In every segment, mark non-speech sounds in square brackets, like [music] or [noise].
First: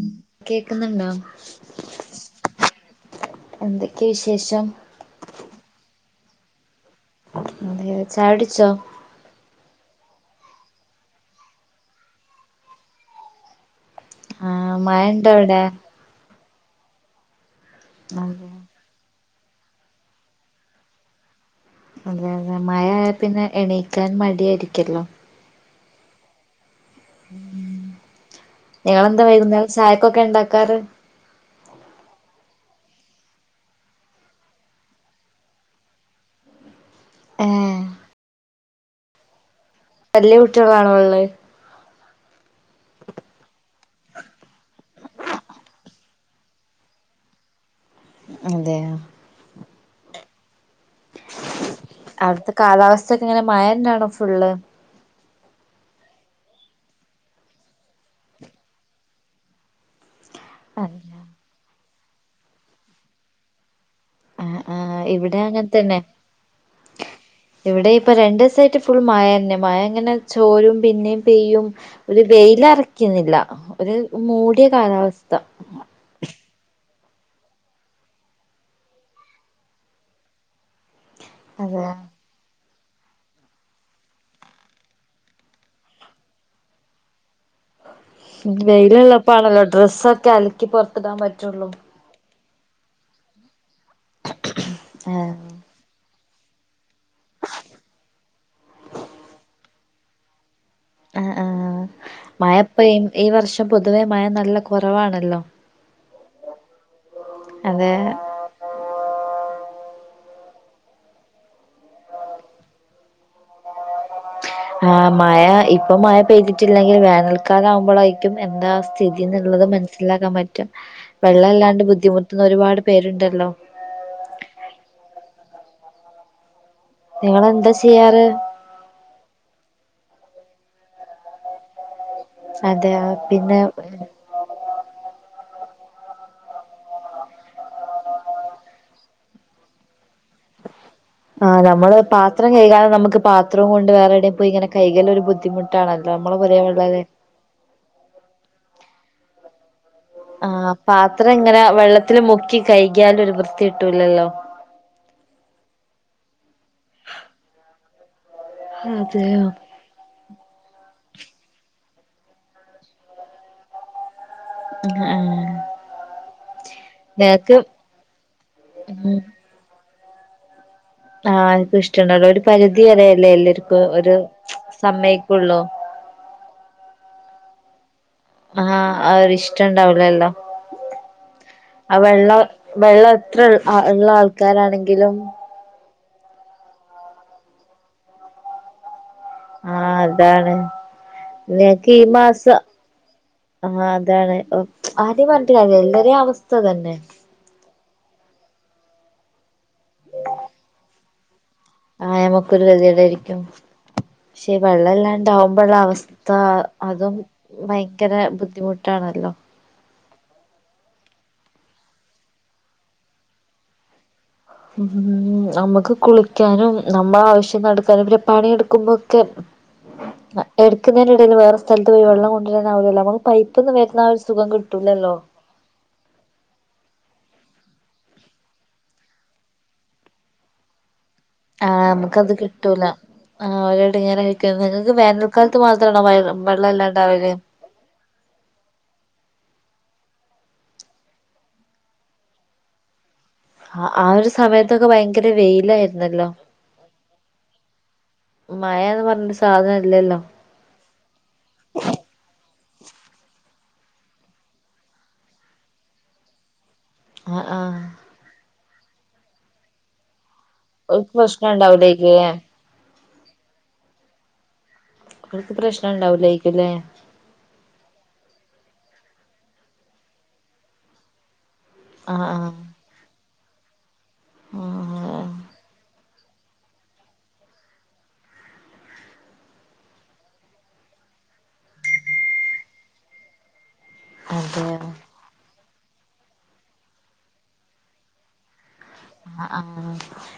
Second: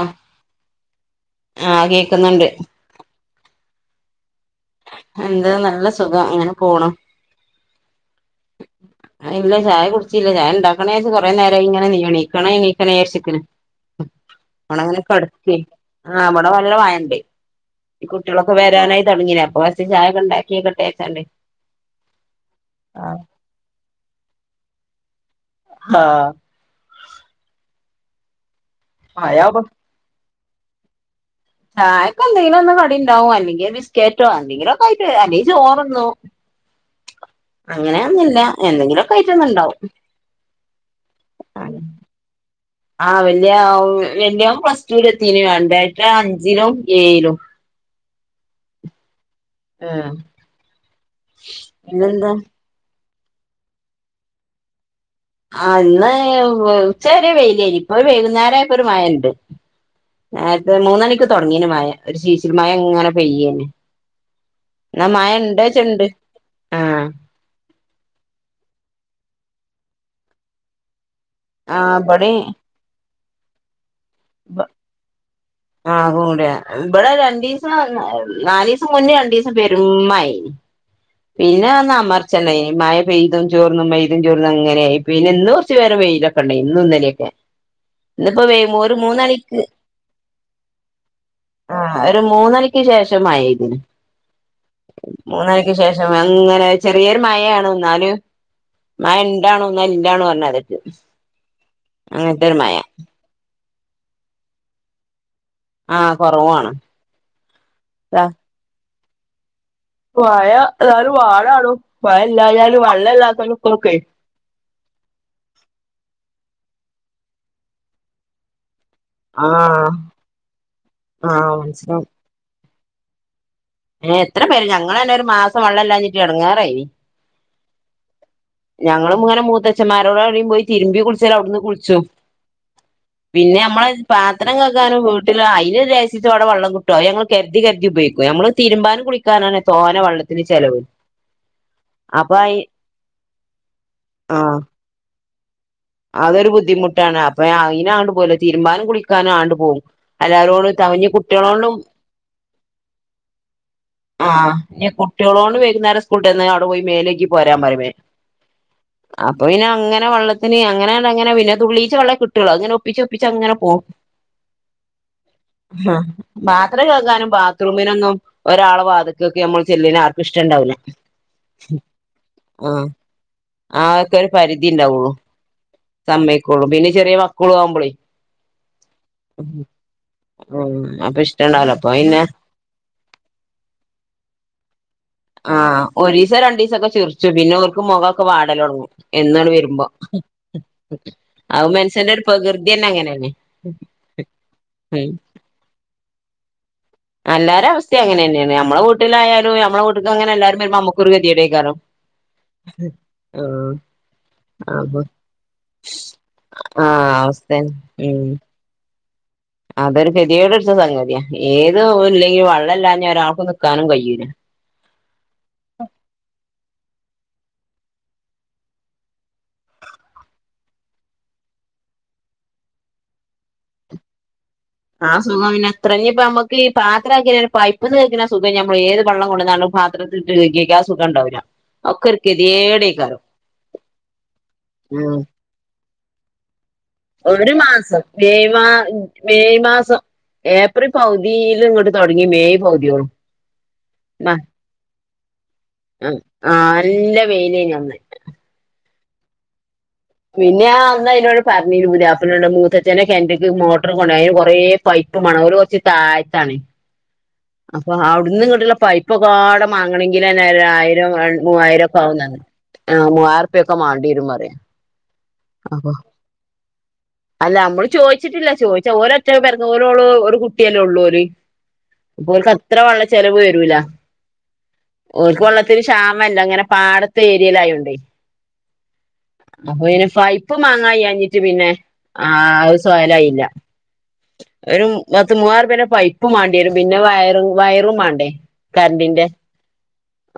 ആഹ് കേക്കുന്നുണ്ടോ ആഹ് കേക്കുന്നുണ്ട് എന്തൊക്കെയ വിശേഷം എന്ത നല്ല സുഖം അങ്ങനെ പോണം അതെ ചായകുടിച്ചോ ആഹ് ഇല്ല ചായ കുടിച്ചില്ല ചായ ഉണ്ടാക്കണേ കൊറെേ നേരം ഇങ്ങനെ നീണീക്കണ നീക്കണേ വിജാരിച്ചു നിൽക്കുന്നു ആഹ് [unintelligible] [inaudible] മഴണ്ടോ അവിടെ ആ ഇവിടെ നല്ല വാഴ ഉണ്ട് ഈ അതെ കുട്ടികളൊക്കെ വരാനായി തുടങ്ങിനനേ അപ്പൊ പ ചായൊക്കെ ഉണ്ടാക്കിയക്കെട്ടേക്കാണ്ട് അതെ അതെ മഴ ആയ പിന്നെ എണീക്കാൻ മടിയായിരിക്കല്ലോ ആഹ് ഇയാൾ എന്താ മഴയാവുമ്പോ വൈകുന്നേം ചായക്കൊക്കെ ഉണ്ടാക്കാറ് ചായക്ക എന്തെങ്കിലും ഒന്ന് കടി ഉണ്ടാവും അല്ലെങ്കിൽ ബിസ്ക്കറ്റോ എന്തെങ്കിലും ഒക്കെ ആയിട്ട് അല്ലെങ്ക ചോറ്ന്നു ഏഹ് അങ്ങനെയൊന്നുമില്ല എന്തെങ്കിലുമൊക്കെ ആയിറ്റം ഉണ്ടാവും വല്യ കുട്ടികളാണോ ഇള്ളത് ആഹ് വല്യ വല്യയോൻ പ്ലസ്റ്റുല് എത്തിന് രണ്ടാത്തെ അഞ്ചിലും ഏയ്‌ലു അതെയൊ ആഹ് പിന്നെന്താ അവിടുത്തെ കാലാവസ്ഥക്കെ ഇങ്ങനെ മഴ തന്നെയാണോ ഫുള്ള് ആഹ് ഇന്ന് ഉച്ച വരെ വെയിലരി ഇപ്പൊ വൈകുന്നരായപ്പ ഒരു മഴ ഉണ്ട് [inaudible] നേരത്തെ മൂന്നണിക്ക് ആഹ് തുടങ്ങീന് മഴ ഒരു ശീശിൽ മഴ ഇങ്ങനെ പെയ്യേനെ ആഹ് എന്ന മഴ ഇവിടെ അങ്ങനെ ഉണ്ട്ച്ചണ്ട് തന്നെ ഉണ്ട് ആഹ് ഇവിടെ ഇപ്പ രണ്ട് ദിവസായിട്ട് ഫുൾ മഴ തന്നെ മഴ ഇങ്ങനെ ചോരും പിന്നെയും പെയ്യും ആഹ് ഒരു ഇബടിം വെയില അറക്കുന്നില്ല ഒരു മൂടിയ കാലാവസ്ഥ ആകൂട ഇവിടെ രണ്ടു ദിവസം നാല് ദിവസം മുന്നേ രണ്ടു ദിവസം പെരും മഴ ആയിരുന്നു [inaudible] പിന്നെ വന്ന അമ്മർ അല്ല ഈ മഴ പെയ്ത ചോറന്നും [inaudible] ചോറന്നും അങ്ങനെയായി പിന്നെ ഇന്ന് കുറച്ച് വെയിലൊക്കെ ഉണ്ടേ ഇന്നും ഇന്നലെയൊക്കെ ഇന്നിപ്പോ വൈ ഒരു വെയിലള്ളപ്പ മൂന്നണിക്ക് ആണല്ലോ ഡ്രസ്സൊക്കെ അലക്കി പുറത്തിടാൻ പറ്റുള്ളൂ ആഹ് ഒരു മൂന്നണിക്ക് ശേഷം മഴയായിരുന്നു ആഹ് ശേഷം അങ്ങനെ ചെറിയൊരു മഴയാണ് എന്നാലും മഴ ഉണ്ടാവുമെന്ന് [inaudible] ഇല്ല പറഞ്ഞ [inaudible] ആഹ് ആഹ് അങ്ങനത്തെ ഒരു മഴ മഴപ്പ ഈ വർഷം പൊതുവേ മഴ നല്ല കൊറവാണല്ലോ ആഹ് കുറവാണ് അതെ [inaudible] മഴ എന്നാലും [inaudible] മഴ ഇല്ലായാലും വെള്ളല്ലാത്തക്കളൊക്കെ ആഹ് മഴ ഇപ്പൊ മഴ പെയ്തിട്ടില്ലെങ്കിൽ വേനൽക്കാലാവുമ്പൊളായിരിക്കും എന്താ അവസ്ഥ സ്ഥിതിന്നുള്ളത് ആഹ് മനസ്സിലാക്കാൻ പറ്റ ആഹ് വെള്ളല്ലാണ്ട് മനസ്സിലാവും ബുദ്ധിമുട്ടുന്ന ഒരുപാട് പേരുണ്ടല്ലോ ആഹ് എത്ര പേര് ഞങ്ങളന്നെ ഒരു മാസം വെള്ളല്ലാഞ്ഞിട്ട് എടങ്ങാറായി നിങ്ങളെന്താ ചെയ്യാറ് ഞങ്ങളും ഇങ്ങനെ മൂത്തച്ചന്മാരോടെടെയും പോയി തിരുമ്പി കുളിച്ചാലാടുന്ന് കുളിച്ചും പിന്നെ നമ്മൾ പാ ത്രം കകാനും വീട്ടിൽ അയിന് ലേഷിച്ചോളം വെള്ളം കിട്ടും അത് ഞങ്ങൾ കരുതി കരുതി ഉപയോഗിക്കും ഞമ്മൾ തിരുമ്പാനും കുളിക്കാ നാണ് തോനെ വള്ളത്തിന് ചെലവ് ആഹ് നമ്മള് അപ്പൊ പാത്രം അയി കയ്കാനും നമുക്ക് പാത്രം കൊണ്ട് വേറെടെയും പോയി ആഹ് ഇങ്ങനെ കൈകാനും ബുദ്ധിമു ട്ടാണല്ലോ നമ്മള് പൊരേലുള്ളത് അപ്പ അയ്നാണ്ട് പോല തിരുമ്പാനും കുളിക്കാനും ആണ്ട് പോവും ആഹ് എല്ലാവരോടും തെകഞ്ഞ് ഇനി പാത്രം ഇങ്ങനെ കുട്ടികളോണ്ടും വെള്ളത്തില് മുക്കി കഴുകിയാലും ഒരു വൃത്തി കിട്ടൂലല്ലോ ആഹ് ഇനി [inaudible] കുട്ടികളോണ്ട് വൈകുന്നേരം സ്കൂൾ വിട്ടു വന്ന അവിടെ പോയി മേലയ്കി പോരാൻ പറയും അതെയോ അപ്പൊപ്പിന്നങ്ങനെ വള്ള ത്തിന് അങ്ങനെ അങ്ങനെ പിന്നെതുള്ളീച്ചെ വെള്ളം കിട്ടൊള്ളോ അങ്ങന ഒപ്പിച്ചൊപ്പിച്ചങ്ങനെ പോവും ആഹ് പാത്രം കകാനും നിനക്ക് ബാത്റൂമിനൊന്നും ഒരാളെ ഉം വാതിക്കെക്കെ നമ്മള് ചെല്ലിന ഇഷ്ടണ്ടാവുല ആഹ് ആര്ക്കുഷ്ടണ്ടാവുല്ല ഒരു പരിധി വരെയല്ലേ എല്ലര്ക്കും ഓര് ആക്കെ സമ്മയിക്കൊള്ളൂ സമ്മയിക്കൊള്ളൂ പിന്നെ ചെറിയ മക്കളു ആവുമ്പളേ ആഹ് അവരിഷ്ടുണ്ടാവില്ലല്ലോ മ് അപ്പിഷ് ആഹ് വെള്ളം വെള്ളം എത്ര ഇള്ള ആൾക്കാരാണെങ്കിലും ആഹ് ഒരീസം രണ്ടീസൊക്കെ ചിറിച്ചും പിന്നോർക്ക് മുഖൊക്കെ വാടലൊടങ്ങും എന്നണ് വരുമ്പോ ആഹ് അതാണ് അത് മനുഷ്യന്റെ ഒരു ഞങ്ങക്കീമാസം പ്രകൃതിന്നെ അങ്ങനെന്നെ ആഹ് അതാണ് ഉം ആര്നേംപറ ഞ്ഞിട്ട് കാര്യില്ല എല്ലാരേം അവസ്ഥ ഇതന്നെ എല്ലാരേം അവസ്ഥ അങ്ങനെയെന്നെയാണ് നമ്മളെ വട്ടിലായാലും നമ്മളെ വീട്ടക്കങ്ങനെല്ലാരും വരുമ്പൊ നമ്മക്കൊര് ഗതികേടായിക്കാരും ആഹ് ഞമ്ക്കൊരു ഗതികേടായിരിക്കും പക്ഷെ അപ്പൊ വെള്ളല്ലാണ്ടാവുമ്പുള്ളവസ്ഥ അതും ആഹ് അവസ്ഥന്നെ ഭയങ്കര ഉം ബുദ്ധിമു ട്ടാണല്ലോ അതൊരു ഗതികേട്പിടിച്ച സംഗതിയാ ഏത് ഇല്ലെങ്കിൽ വെള്ളല്ലാഞ്ഞാ ഒരാൾക്കും നിക്കാനും കയ്യൂല മ് നമുക്ക് കുളിക്കാനും നമ്മളാവശ്യം നടക്കാനും പിന്നെ പണിയെട്ക്കുമ്പൊക്കെ [inaudible] എടുക്കുന്നതിന്റെടയില് വേറെ സ്ഥലത്ത് പോയി വെള്ളം കൊണ്ടുവരനാവില്ലല്ലോ നമുക്ക് പൈപ്പിന്ന് വരുന്നാഒരു സുഖം കി ആ സുഖം പിന്നെ ത്രം ഇഞ്ഞിപ്പോ നമുക്കീ പാത്രാക്കയ്ഞ്ഞാ പൈപ്പ്ന്ന് കൈക്ണ സുഖം നമ്മളേത് വെള്ളം കൊണ്ട്വന്നാലും പാ ത്രതിട്ട് കൈകിക ആ സുഖണ്ടാവില്ല ആഹ് നമുക്കത് കിട്ടൂല ആഹ് ഓരെടങ്ങറായിരിക്കും നിങ്ങക്ക് ഉം വേനൽ ക്കാലത്ത് മാത്രാണോ മയ വെള്ളല്ലാണ്ട് ഒരുമാസം മെയ് മാ മെയ്മാസം ഏപ്രിൽ പകുതിലിങ്ങ്ട്ട് തൊടങ്ങി മെയ് പകുതിയോളം ആഹ് ആ ഒരു സമയത്തൊക്കെ ഭയങ്കര വെയിലായിരുന്നല്ലോ ആഹ് നല്ല വെയിലേനി അന്ന് മയാന്ന് പറഞ്ഞൊരു സാധനം ഇല്ലല്ലോ പിന്നെഞാ അന്നയിനോട് പറഞ്ഞിരുന്നു പുതിയപ്പിലെനോട് മൂത്തച്ഛന്റെ കെണറ്റിക്ക് മോട്ടറ് കൊണ്ട്പോവാൻ അയിന് കൊറേ പൈപ്പ്മേണം അവിര് കൊറച്ച് തായത്താണെ ആഹ് ആഹ് അപ്പൊ അവിടുന്ന്ങ്ങ്ടുള്ള പൈപ്പ്പാടെ മാങ്ങണെങ്കിലന്നെ ആയിരം ഓൽക്ക് ര പ്രശ്നം മൂവായിരം ഒക്കെ ആവുന്ന ഉണ്ടാവൂലേക്കുല്ലേ മൂവായിറുപ്പിയ ഒക്കെ വേണ്ടി വരും പറയാ [unintelligible] പ്രശ്നം അപ്പൊ ഇണ്ടാവൂലാക്കുല്ലേ അല്ല മ്മള് ചോയിച്ചിട്ടില്ല ചോയിച്ചാ ഓരൊറ്റ പെരക്ക് ഓരോള് ഒരു കുട്ടിയല്ലേ ഉള്ളൂര് ആഹ് അപ്പഓര്ക്ക് ആഹ് അത്ര വെള്ള ചെലവ് വരൂല ആഹ് ഓല്ക്ക് വെള്ളത്തിന് ക്ഷാമല്ല അങ്ങനെ പാട ത്തെ ഏരിയേലായോണ്ടേ അപ്പൊ [unintelligible] പൈപ്പ് മാങ്ങാകയ്യാഞ്ഞിട്ട് പിന്നെ ആ സ്വയലായില്ല അതെയോ ഒരു പത്ത് മൂവ്വായിറുപിയേണ്ടേ പൈപ്പ് മാണ്ടി വരും പിന്നെ വയറ വയറും മാണ്ടേരും ആഹ് ആഹ്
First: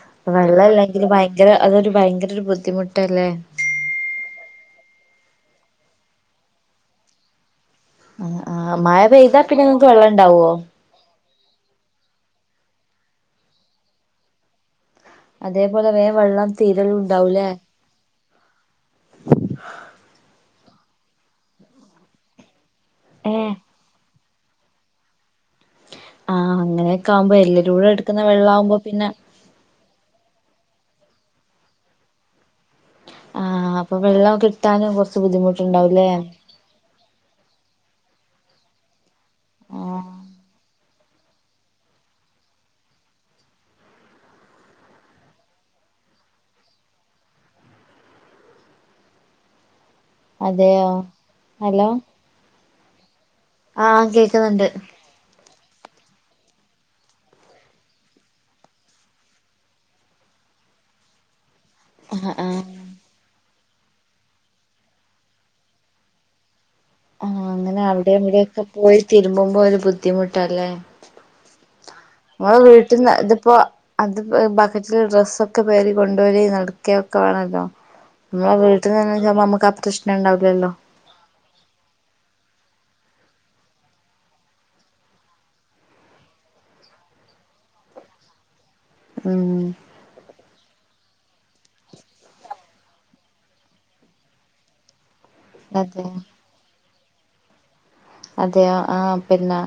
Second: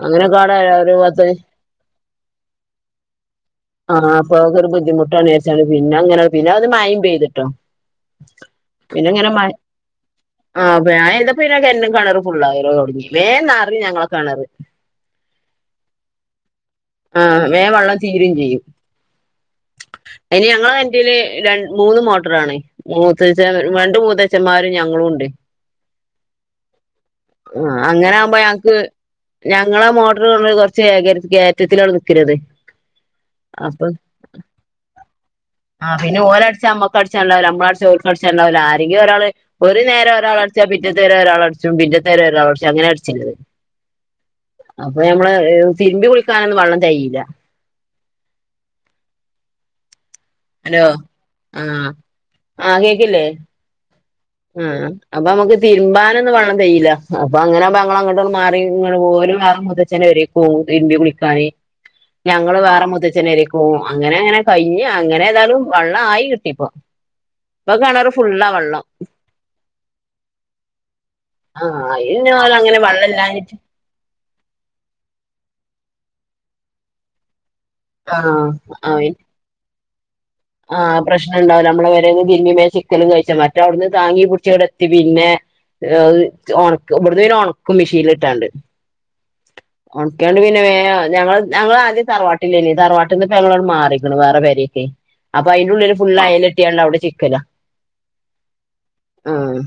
അങ്ങനെക്കാടെ വെള്ള ഒരു ഇല്ലെങ്കില് പത്ത് ഭയങ്കര അതൊരു ഭയങ്കര ഒരു ബുദ്ധിമുട്ടല്ലേ ആഹ് അപ്പൊ ഒരു ബുദ്ധിമുട്ടണുരിച്ച പിന്നെ അങ്ങനെ പിന്നെ അത് മായം പെയ്തിട്ടോ ആഹ് ആഹ് മയ പെയ്താ പിന്നെ നിങ്ങക്ക് വെള്ളം ഇണ്ടാവുവോ മയ എയ്തപിന്നെ എന്നും കിണറ് ഫുള്ളാവിലും തൊടങ്ങി വേ നറയും ഞങ്ങളെ കെണറ് അതേപോലെ വേം വെള്ളം തീരലും ആഹ് ഉണ്ടാവൂലേ വേ വെള്ള തീരയും ചെയ്യും അയ്ന് ഞങ്ങളെ കെന്റിൽ ര മൂന്ന് മോട്ടറാണ് മൂത്തച്, ഏഹ് രണ്ട് മൂത്തച്ഛന്മാരും ഞങ്ങളും ഉണ്ട് ആഹ് അങ്ങനെയൊക്കെ ആകുമ്പോ എല്ലരൂടെ എടുക്കുന്ന വെള്ളം ആകുമ്പോ പിന്നെ ഞങ്ങളാ മോട്ടർ കൊ കൊറച്ച് കയറ്റത്തിലാണ് നിക്കണ്ത് ആഹ് അപ്പൊ, വെള്ളം കിട്ടാനും കുറച്ച് ആ ബുദ്ധിമുട്ടുണ്ടാവൂല്ലേ പിന്നെ ഓര് അട്ചാൽ നമ്മ ക്ക് അടിച്ചാൻ ഉണ്ടാവുല്ല, നമ്മള് അടിച്ചാൽ ഓല്ക് ഉണ്ടാവുല്ല ആരെങ്കിലും ഒരാള് ഒരു നേരം ആഹ് ഒരാൾ അടച്ചാ, പിറ്റേത്തെ നേരം ഒരാൾ അടിച്ചും, പിറ്റത്തെ ഒരാൾടച്ചു അങ്ങനെ അടിച്ചല് അപ്പൊ നമ്മള് തിരുമ്പി കുളിക്കാനൊന്നും വെള്ളം തികയൂല. ഹലോ അതെയോ ഹലോ ആഹ് ആ കേൾക്കില്ലേ ആഹ് കേ ഉം അപ്പൊ നമക്ക് തിരുമ്പാനൊന്നും വെള്ളം തികയൂല. അപ്പൊ അങ്ങനെ അപ്പോ ഞങ്ങൾ അങ്ങോട്ടന്ന് മാറി പോലും ആ മുത്തച്ഛനെ വരും മം തിരുമ്പി കുളിക്കാന് ആഹ് ഞങ്ങള് ആഹ് വേറെ മൂത്തച്ന്റെ പേരെക്ക് പൊ പോവും. അങ്ങനെ അങ്ങനെ കഴിഞ് അങ്ങനെ ഏതായാലും വെള്ളം ആയി കിട്ടിപ്പോ ആഹ് അങ്ങനെ അവിടെ ഇവിടെക്കെ പോയി തിരുമ്പുമ്പോ ഒരു ബുദ്ധിമുട്ടല്ലേ ആഹ് ആ നമ്മളെ വീട്ടിൽന്ന് ഇതിപ്പോ അത് ബക്കറ്റില് ഡ്രസ്സൊക്കെ പേറി കൊണ്ടുപോയി നടക്ക ഒക്കെ വേണമല്ലോ ആഹ് നമ്മളെ വീട്ടിൽ അയി നിന്ന്തന്നെ ആണേ നമുക്ക് ആ പ്രശ്നം ഉണ്ടാവില്ലല്ലോ ആഹ് പ്രശ്നണ്ടാവൂല നമ്മളെ പേരെന്ന് തിരുമ്പി വേം ചിക്കലും കഴിച്ച, മറ്റേ അവിടുന്ന് താങ്ങി പിടിച്ചിവിടെ എത്തി. പിന്നെ അത് ഉണക്കും ഇവിടന്ന് പിന്നെ ഉണക്കും മെഷീനൽ ഇട്ടാണ്ട് ഉം ഉണക്കിയാണ്ട് പിന്നെ വേ ഞങ്ങ ഞങ്ങള് ആദ്യം തറവാട്ടിലേനി തറവാട്ട ന്നട്ട് ഞങ്ങളോട് മാറിക്ണ് വേറെ പേരെയ്ക്കെ അപ്പൊ അതിന്റെ ഉള്ളില് അതെ ഫുള് അയല് കെട്ടിയണ്ട് അവിടെ ചിക്കല അതെയോ, ആഹ് പിന്നെ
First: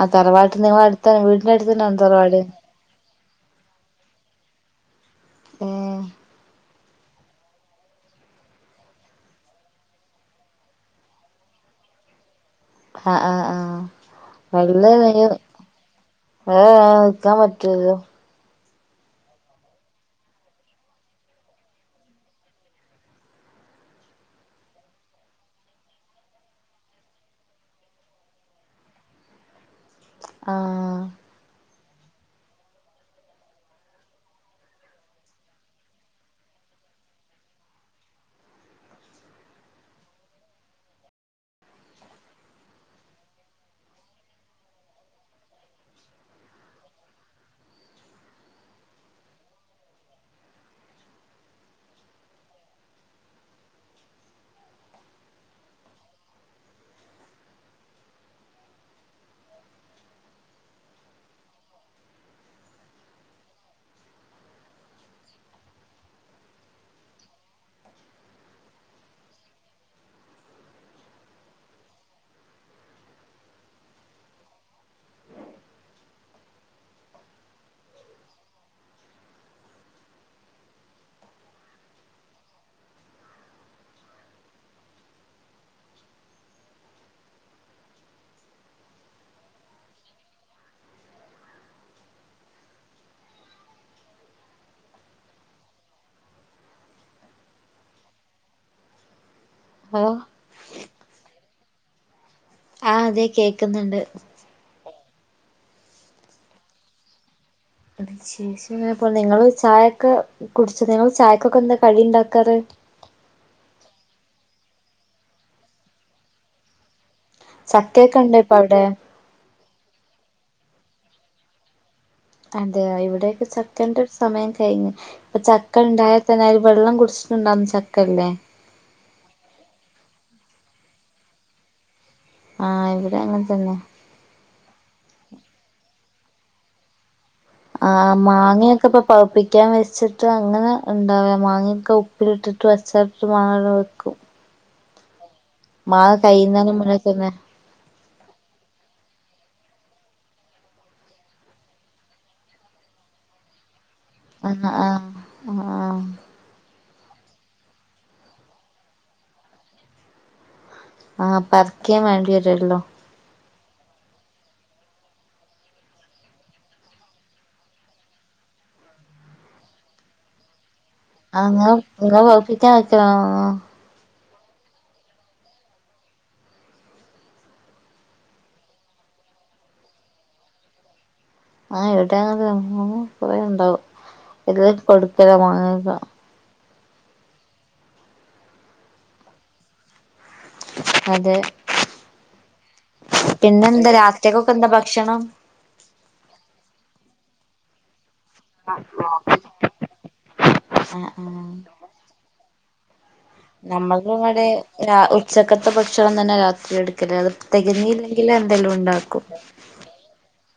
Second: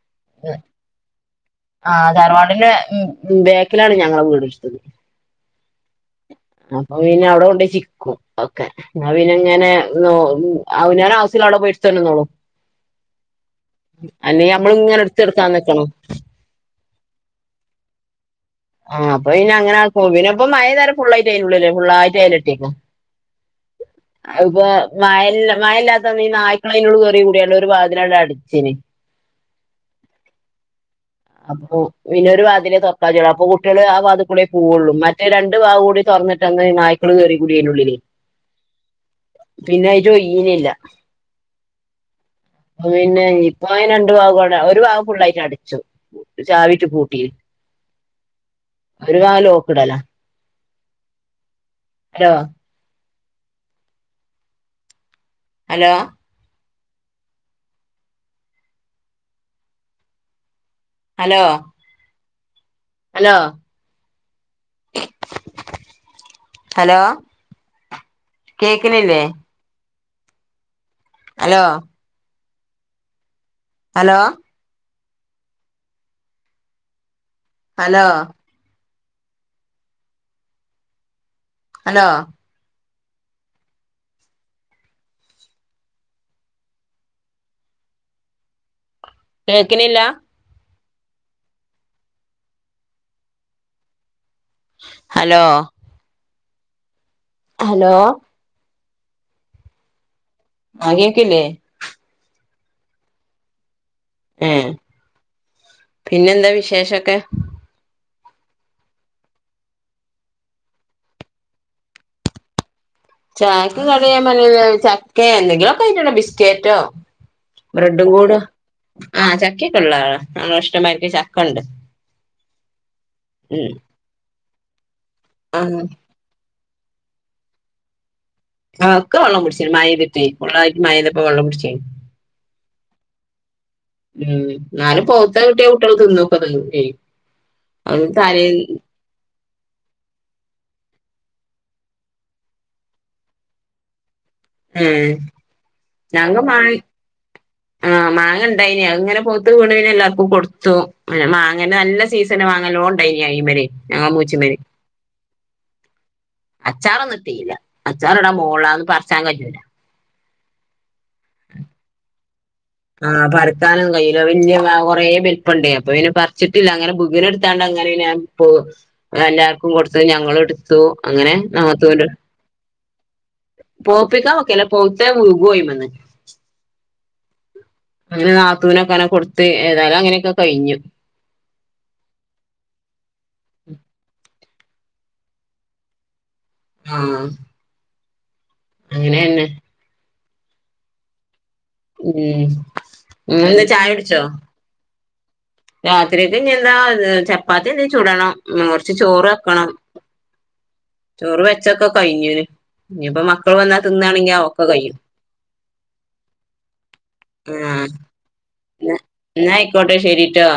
ആ തറവാട്ട് നിങ്ങള അടുത്തന്നെ വീടിന്റെ അടുത്ത തന്നാണോ തറവാട് [unintelligible] മം ബേക്കിലാണ് ഞങ്ങള വീട് ഇടാത്തത്. ഏഹ് അപ്പൊ പിന്നെ അവിടെ കൊണ്ട്പോയി ചിക്കും ഒക്കെ ന്നാ പിന്നെങ്ങനെ നോ അവനാൻ ആവശ്യല്ലത് അവിടെ പോയിട്ടു ഇടത്ത് കൊണ്ടന്നോളും ആഹ് ആഹ് ആഹ് അല്ലെ ഞമ്മള് ഇങ്ങനെ എടുത്ത് കൊടുക്കാൻ നിക്കണം ഏഹ് നിക്കാൻ പറ്റുവോ അത് ആ അപ്പൊ പിന്നെ അങ്ങനെ ആക്കും. പിന്നെപ്പം മഴപെയ്തരെ ഫുള്ളായിട്ട് അതിനലുള്ള് ഫുള്ളായിട്ട് അയല് കെട്ടിക്കും അത് ഇപ്പൊ മഴ, മഴ ഇല്ലാത്തന്ന് ഈ നായ്ക്കള് അതിന്റെഉള്ളിൽ കേറി കൂടിയാണ്ട് ഒരു വാതിലണ്ട് അടച്ചിനി ആഹ് അപ്പൊ പിന്നൊരു വാതിലെ തൊർക്കാൻ കജ്ജോള്ളു. ഇപ്പൊ കുട്ടിയള് ആ വാത്ക്കൂടെ പോവള്ളു. മറ്റെ രണ്ട് ഭാഗം കൂടി തൊറന്നിട്ടന്ന് നായ്ക്കള് കേറിക്കൂടി അതിന്റുള്ളിൽ. [inaudible] പിന്നെ അയ്റ്റ ഒയ്യ്ണില്ല. അപ്പൊ പിന്നെ ഇപ്പ രണ്ടു ഭാഗം, ഒരു ഭാഗം ഫുള്ളായിട്ട് അടച്ചു. ചാവിട്ട് പൂട്ടിക്ക്ണ്. ഒരു വാ ലോക്ക്ടലാ hello. Hello. Hello. Hello. Hello കേക്ക്ണില്ലേ? ഹലോ. ഹലോ. ഹലോ. ഹലോ. കേക്ക്ണില്ല. ഹലോ. ഹലോ. ഓഹ്. ആഹ് കേക്ക്ല്ലേ? ആഹ് അതെ കേക്കുന്നുണ്ട്. ഏഹ് പിന്നെന്താ വിശേഷൊക്കെ? വിശേഷംങ്ങനെ പോണ് നിങ്ങള് ചായൊക്കെ കുടിച്ച് നിങ്ങള് ചായക്കൊക്കെ എന്താ കടി ഇണ്ടാക്കാറ്. ചായക്ക് കടി ഞാൻ പർഞ്ഞീലെ ചക്കേ എന്തെങ്കിലൊക്കായിറ്റ്ണ്ടാ ബിസ്കേറ്റോ? ബ്രെഡും ചക്കയൊക്കെ കൂട് ഇണ്ടോ ഇപ്പൊ അവിടെ ആഹ് ചക്കിണ്ട്ള്ള നല്ല ഇഷ്ട്ടമായിരിക്ക് ചക്കണ്ട്. അതെ ഇവിടെയൊക്കെ ചക്കന്റെ ഒരു സമയം കഴിഞ്ഞ് ഇപ്പൊ ഉം ചക്ക ഇണ്ടായ. ഇപ്പം നേറെ വള്ളം കുടിച്ചിട്ടുണ്ടാവുന്ന ചക്കല്ലേ? ആഹ് ഒക്കെ വെള്ളം കുടിച്ച്ണ് മഴയ്തിട്ട് ഫുള്ളായിട്ട് മഴെയ്തപ്പൊ വെള്ളം കുട്ച്ച്ണ്. ആഹ് ഇവിടെ അങ്ങൻതന്നെ. ഉം ഇന്നാലും പൗത്തഹ് കിട്ടിയ കുട്ട്യോൾ തിന്നൊക്കെ തീരും ചെയ്യും. അത് ആഹ് തലേ മാങ്ങയൊക്കെ ഇപ്പൊ പഴുപ്പിക്കാൻ വെച്ച്. ച്ചാ അങ്ങനെ ഇണ്ടാവ മാങ്ങൊക്കെ ഉപ്പിലിട്ടിട്ട് അച്ചാർട്ട്ട്ടു മാങ്ങനെ വെക്കും. ഏഹ് മാങ്ങ ഞങ്ങള് കഴിയുന്നതിന് മാങ്ങ. മുന്നേ [inaudible] മാങ്ങണ്ടായിനി അത്ങ്ങനെ പൗത്ത് വീണ് പിന്നെ എല്ലാർക്കും കൊട്ത്തു പിന്നെ മാങ്ങെന്റെ നല്ല സീസ ത്ത്ണ മാങ്ങ നല്ലോണ്ടേനി ഐമല്. ഞങ്ങളെ മൂച്ച് അന്ന ആഹ് അ ആഹ്. അച്ചാറൊന്നിട്ടില്ല അച്ചാറ്ടാ മോളാ അതൊന്നും പർച്ചാൻ കയ്യൂല. ആഹ് പറിക്ക്യാ വേണ്ടിയരുല്ലോ. ആഹ് പറിക്കാനൊന്നും കയ്യൂല വല്യ മാവ് കൊറേ വല്പണ്ട് അപ്പൊ പിന്നെ പർച്ചിട്ടില്ല അങ്ങനെ ബുക്ണട്ത്താണ്ട് അങ്ങനെ പിന്നെ ഞാ. ത്തു എല്ലാർക്കും കൊടുത്തു ഞങ്ങളുട്ത്തു അങ്ങനെ നിങ്ങള് നാത്തു. നിങ്ങള് പഴുപ്പിക്കാൻ ത്തയ്ച്ചാ ആഹ്. പോപ്പിക്കാൻ വെക്കലാ പഴുത്തത് വികും അയ്മന്ന്. അങ്ങനെ നാത്തൂനൊക്കെ അങ്ങനെ കൊടുത്ത് ഏതായാലും അങ്ങനെയൊക്കെ കഴിഞ്ഞു. ആഹ് ഇവിടെ അങ്ങനെ കൊറേയ്ണ്ടാവും [unintelligible] കൊടുക്കല്ല വാങ്ങിക്കൊ. ആഹ്. അങ്ങനെന്നെ. അതെ. ഉം ഇങ്ങളെന്താ ചായുട്ച്ചോ? ഇപ്പെന്താ ഭക്ഷണം രാത്രിയ്ക്കിഞെന്താ ചപ്പാത്തി എന്തേലും ചൂടണം കുറച്ച് ചോറെക്കണം ആഹ് ചോറ് ആഹ് വെച്ചൊക്കെ കഴിഞ്ഞ്ണ് ഇഞ്ഞിപ്പ മ നമ്മൾ ഇവിടെ ഉച്ചക്കത്തെ ഭക്ഷണം തന്നെ രാത്രി എടുക്കല് അത് തികഞ്ഞിലേല് ഇല്ലേലെന്തേലും ഉണ്ടാക്കും ഇന്നാആയിക്കോട്ടെ ശരിട്ടോ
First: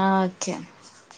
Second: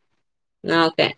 ആഹ് ഓക്കെ ന്നാ ഓക്കെ